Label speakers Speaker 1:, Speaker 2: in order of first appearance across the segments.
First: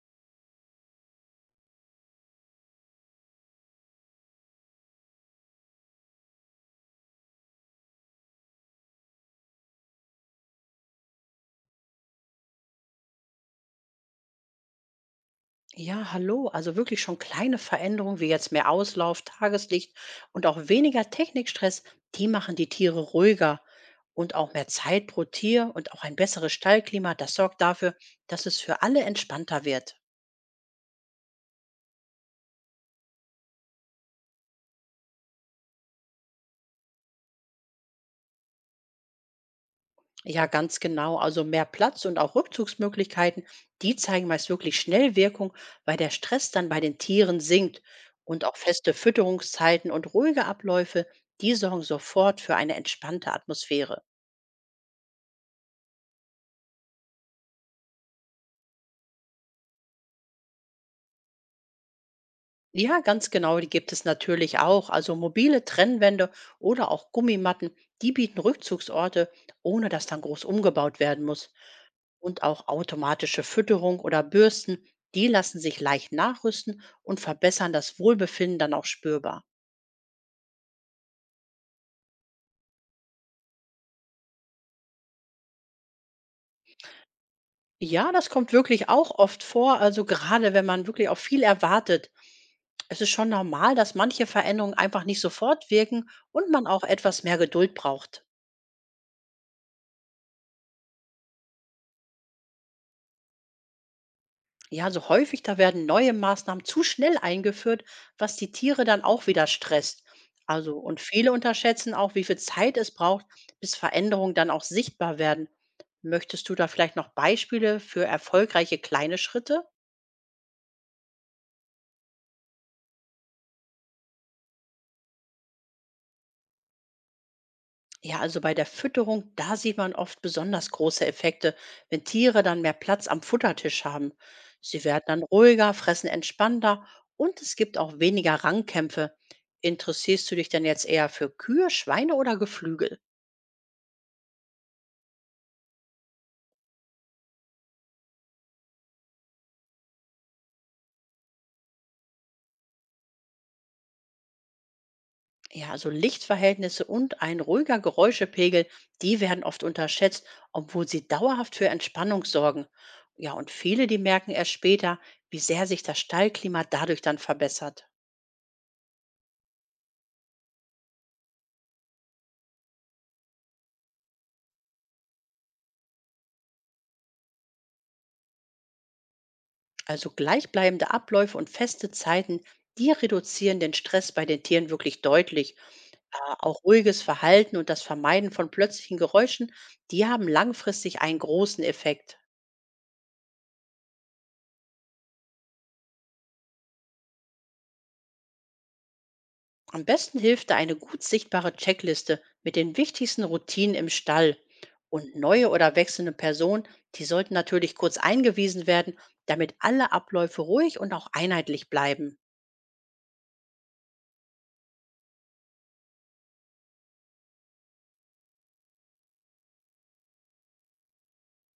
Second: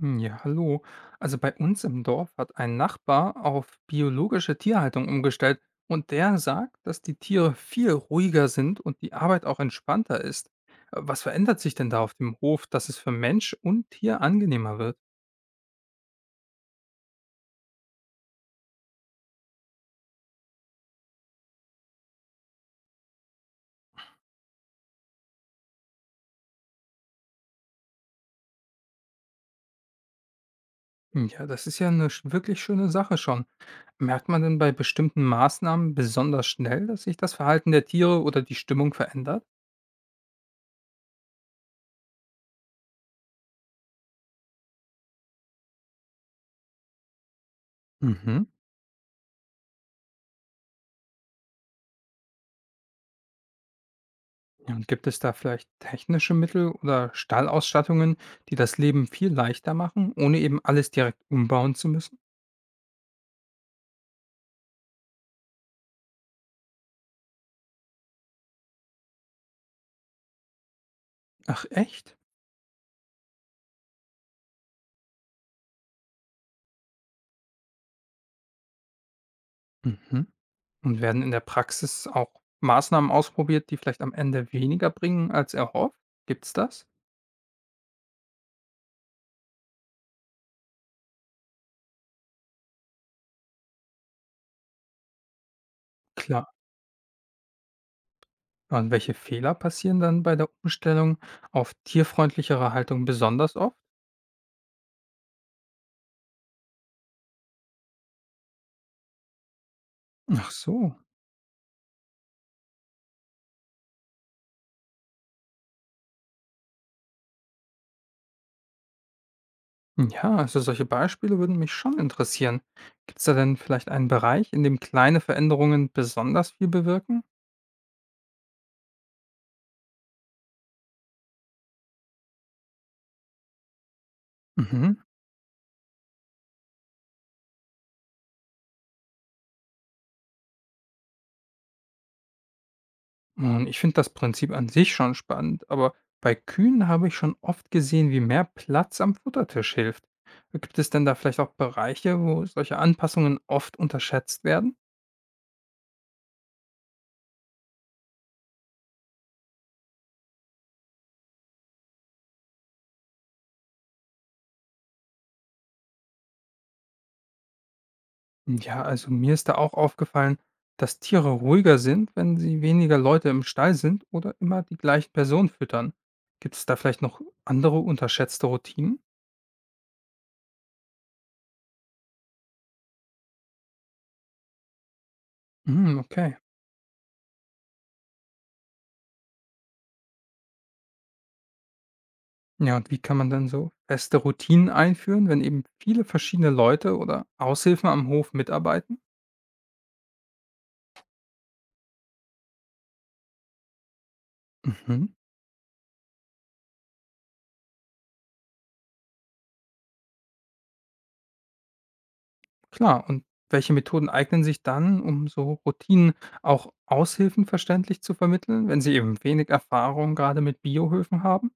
Speaker 1: Hm, ja, hallo. Also bei uns im Dorf hat ein Nachbar auf biologische Tierhaltung umgestellt und der sagt, dass die Tiere viel ruhiger sind und die Arbeit auch entspannter ist. Was verändert sich denn da auf dem Hof, dass es für Mensch und Tier angenehmer wird?
Speaker 2: Ja, hallo. Also wirklich schon kleine Veränderungen wie jetzt mehr Auslauf, Tageslicht und auch weniger Technikstress, die machen die Tiere ruhiger. Und auch mehr Zeit pro Tier und auch ein besseres Stallklima, das sorgt dafür, dass es für alle entspannter wird.
Speaker 1: Hm, ja, das ist ja eine wirklich schöne Sache schon. Merkt man denn bei bestimmten Maßnahmen besonders schnell, dass sich das Verhalten der Tiere oder die Stimmung verändert?
Speaker 2: Ja, ganz genau. Also mehr Platz und auch Rückzugsmöglichkeiten, die zeigen meist wirklich schnell Wirkung, weil der Stress dann bei den Tieren sinkt. Und
Speaker 1: Mhm.
Speaker 2: auch feste Fütterungszeiten und ruhige Abläufe, die sorgen sofort für eine entspannte Atmosphäre.
Speaker 1: Ja, und gibt es da vielleicht technische Mittel oder Stallausstattungen, die das Leben viel leichter machen, ohne eben alles direkt umbauen zu müssen?
Speaker 2: Ja, ganz genau, die gibt es natürlich auch. Also mobile Trennwände oder auch Gummimatten, die bieten Rückzugsorte, ohne dass dann groß umgebaut werden muss.
Speaker 1: Ach echt?
Speaker 2: Und auch automatische Fütterung oder Bürsten, die lassen sich leicht nachrüsten und verbessern das Wohlbefinden dann auch spürbar.
Speaker 1: Mhm. Und werden in der Praxis auch Maßnahmen ausprobiert, die vielleicht am Ende weniger bringen als erhofft? Gibt's das?
Speaker 2: Ja, das kommt wirklich auch oft vor, also gerade wenn man wirklich auch viel erwartet. Es ist schon normal, dass manche Veränderungen einfach nicht sofort wirken
Speaker 1: Klar.
Speaker 2: und man auch etwas mehr Geduld braucht.
Speaker 1: Und welche Fehler passieren dann bei der Umstellung auf tierfreundlichere Haltung besonders oft?
Speaker 2: Ja, also häufig, da werden neue Maßnahmen zu schnell eingeführt, was die Tiere dann auch wieder stresst.
Speaker 1: Ach
Speaker 2: Also,
Speaker 1: so.
Speaker 2: und viele unterschätzen auch, wie viel Zeit es braucht, bis Veränderungen dann auch sichtbar werden. Möchtest du da vielleicht noch Beispiele für erfolgreiche kleine Schritte?
Speaker 1: Ja, also solche Beispiele würden mich schon interessieren. Gibt es da denn vielleicht einen Bereich, in dem kleine Veränderungen besonders viel bewirken?
Speaker 2: Ja, also bei der Fütterung, da sieht man oft besonders große Effekte, wenn Tiere dann mehr Platz am Futtertisch haben. Sie
Speaker 1: Mhm.
Speaker 2: werden dann ruhiger, fressen entspannter und es gibt auch weniger Rangkämpfe. Interessierst du dich denn jetzt eher für Kühe, Schweine oder Geflügel?
Speaker 1: Und ich finde das Prinzip an sich schon spannend, aber bei Kühen habe ich schon oft gesehen, wie mehr Platz am Futtertisch hilft. Gibt es denn da vielleicht auch Bereiche, wo solche Anpassungen oft unterschätzt werden?
Speaker 2: Ja, also Lichtverhältnisse und ein ruhiger Geräuschepegel, die werden oft unterschätzt, obwohl sie dauerhaft für Entspannung sorgen. Ja, und viele, die merken erst später, wie sehr sich das Stallklima dadurch dann verbessert.
Speaker 1: Ja, also mir ist da auch aufgefallen, dass Tiere ruhiger sind, wenn sie weniger Leute im Stall sind oder immer die gleichen Personen füttern. Gibt es da vielleicht noch andere unterschätzte Routinen?
Speaker 2: Also gleichbleibende Abläufe und feste Zeiten, die reduzieren den Stress bei den Tieren wirklich deutlich.
Speaker 1: Mhm, okay.
Speaker 2: Auch ruhiges Verhalten und das Vermeiden von plötzlichen Geräuschen, die haben langfristig einen großen Effekt.
Speaker 1: Ja, und wie kann man denn so feste Routinen einführen, wenn eben viele verschiedene Leute oder Aushilfen am Hof mitarbeiten?
Speaker 2: Am besten hilft da eine gut sichtbare Checkliste mit den wichtigsten Routinen im Stall.
Speaker 1: Mhm,
Speaker 2: Und neue oder wechselnde Personen, die sollten natürlich kurz eingewiesen werden, damit alle Abläufe ruhig und auch einheitlich bleiben.
Speaker 1: klar. Und welche Methoden eignen sich dann, um so Routinen auch Aushilfen verständlich zu vermitteln, wenn sie eben wenig Erfahrung gerade mit Biohöfen haben?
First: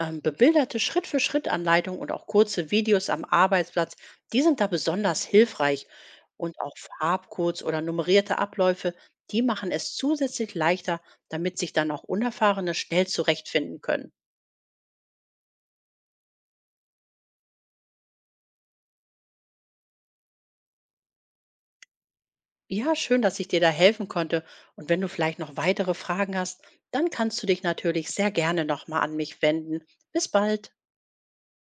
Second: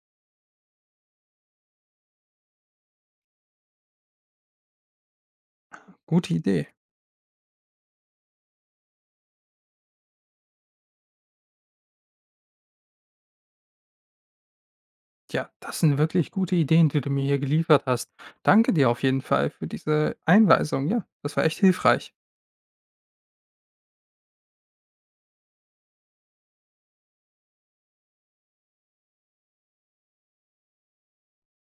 Speaker 2: Bebilderte Schritt-für-Schritt-Anleitungen und auch kurze Videos am Arbeitsplatz, die sind da besonders hilfreich.
Speaker 1: Gute
Speaker 2: Und
Speaker 1: Idee.
Speaker 2: auch Farbcodes oder nummerierte Abläufe, die machen es zusätzlich leichter, damit sich dann auch Unerfahrene schnell zurechtfinden können.
Speaker 1: Ja, das sind wirklich gute Ideen, die du mir hier geliefert hast. Danke dir auf jeden Fall für diese Einweisung. Ja, das war echt hilfreich.
Speaker 2: Ja, schön, dass ich dir da helfen konnte. Und wenn du vielleicht noch weitere Fragen hast, dann kannst du dich natürlich sehr gerne nochmal an mich wenden. Bis bald.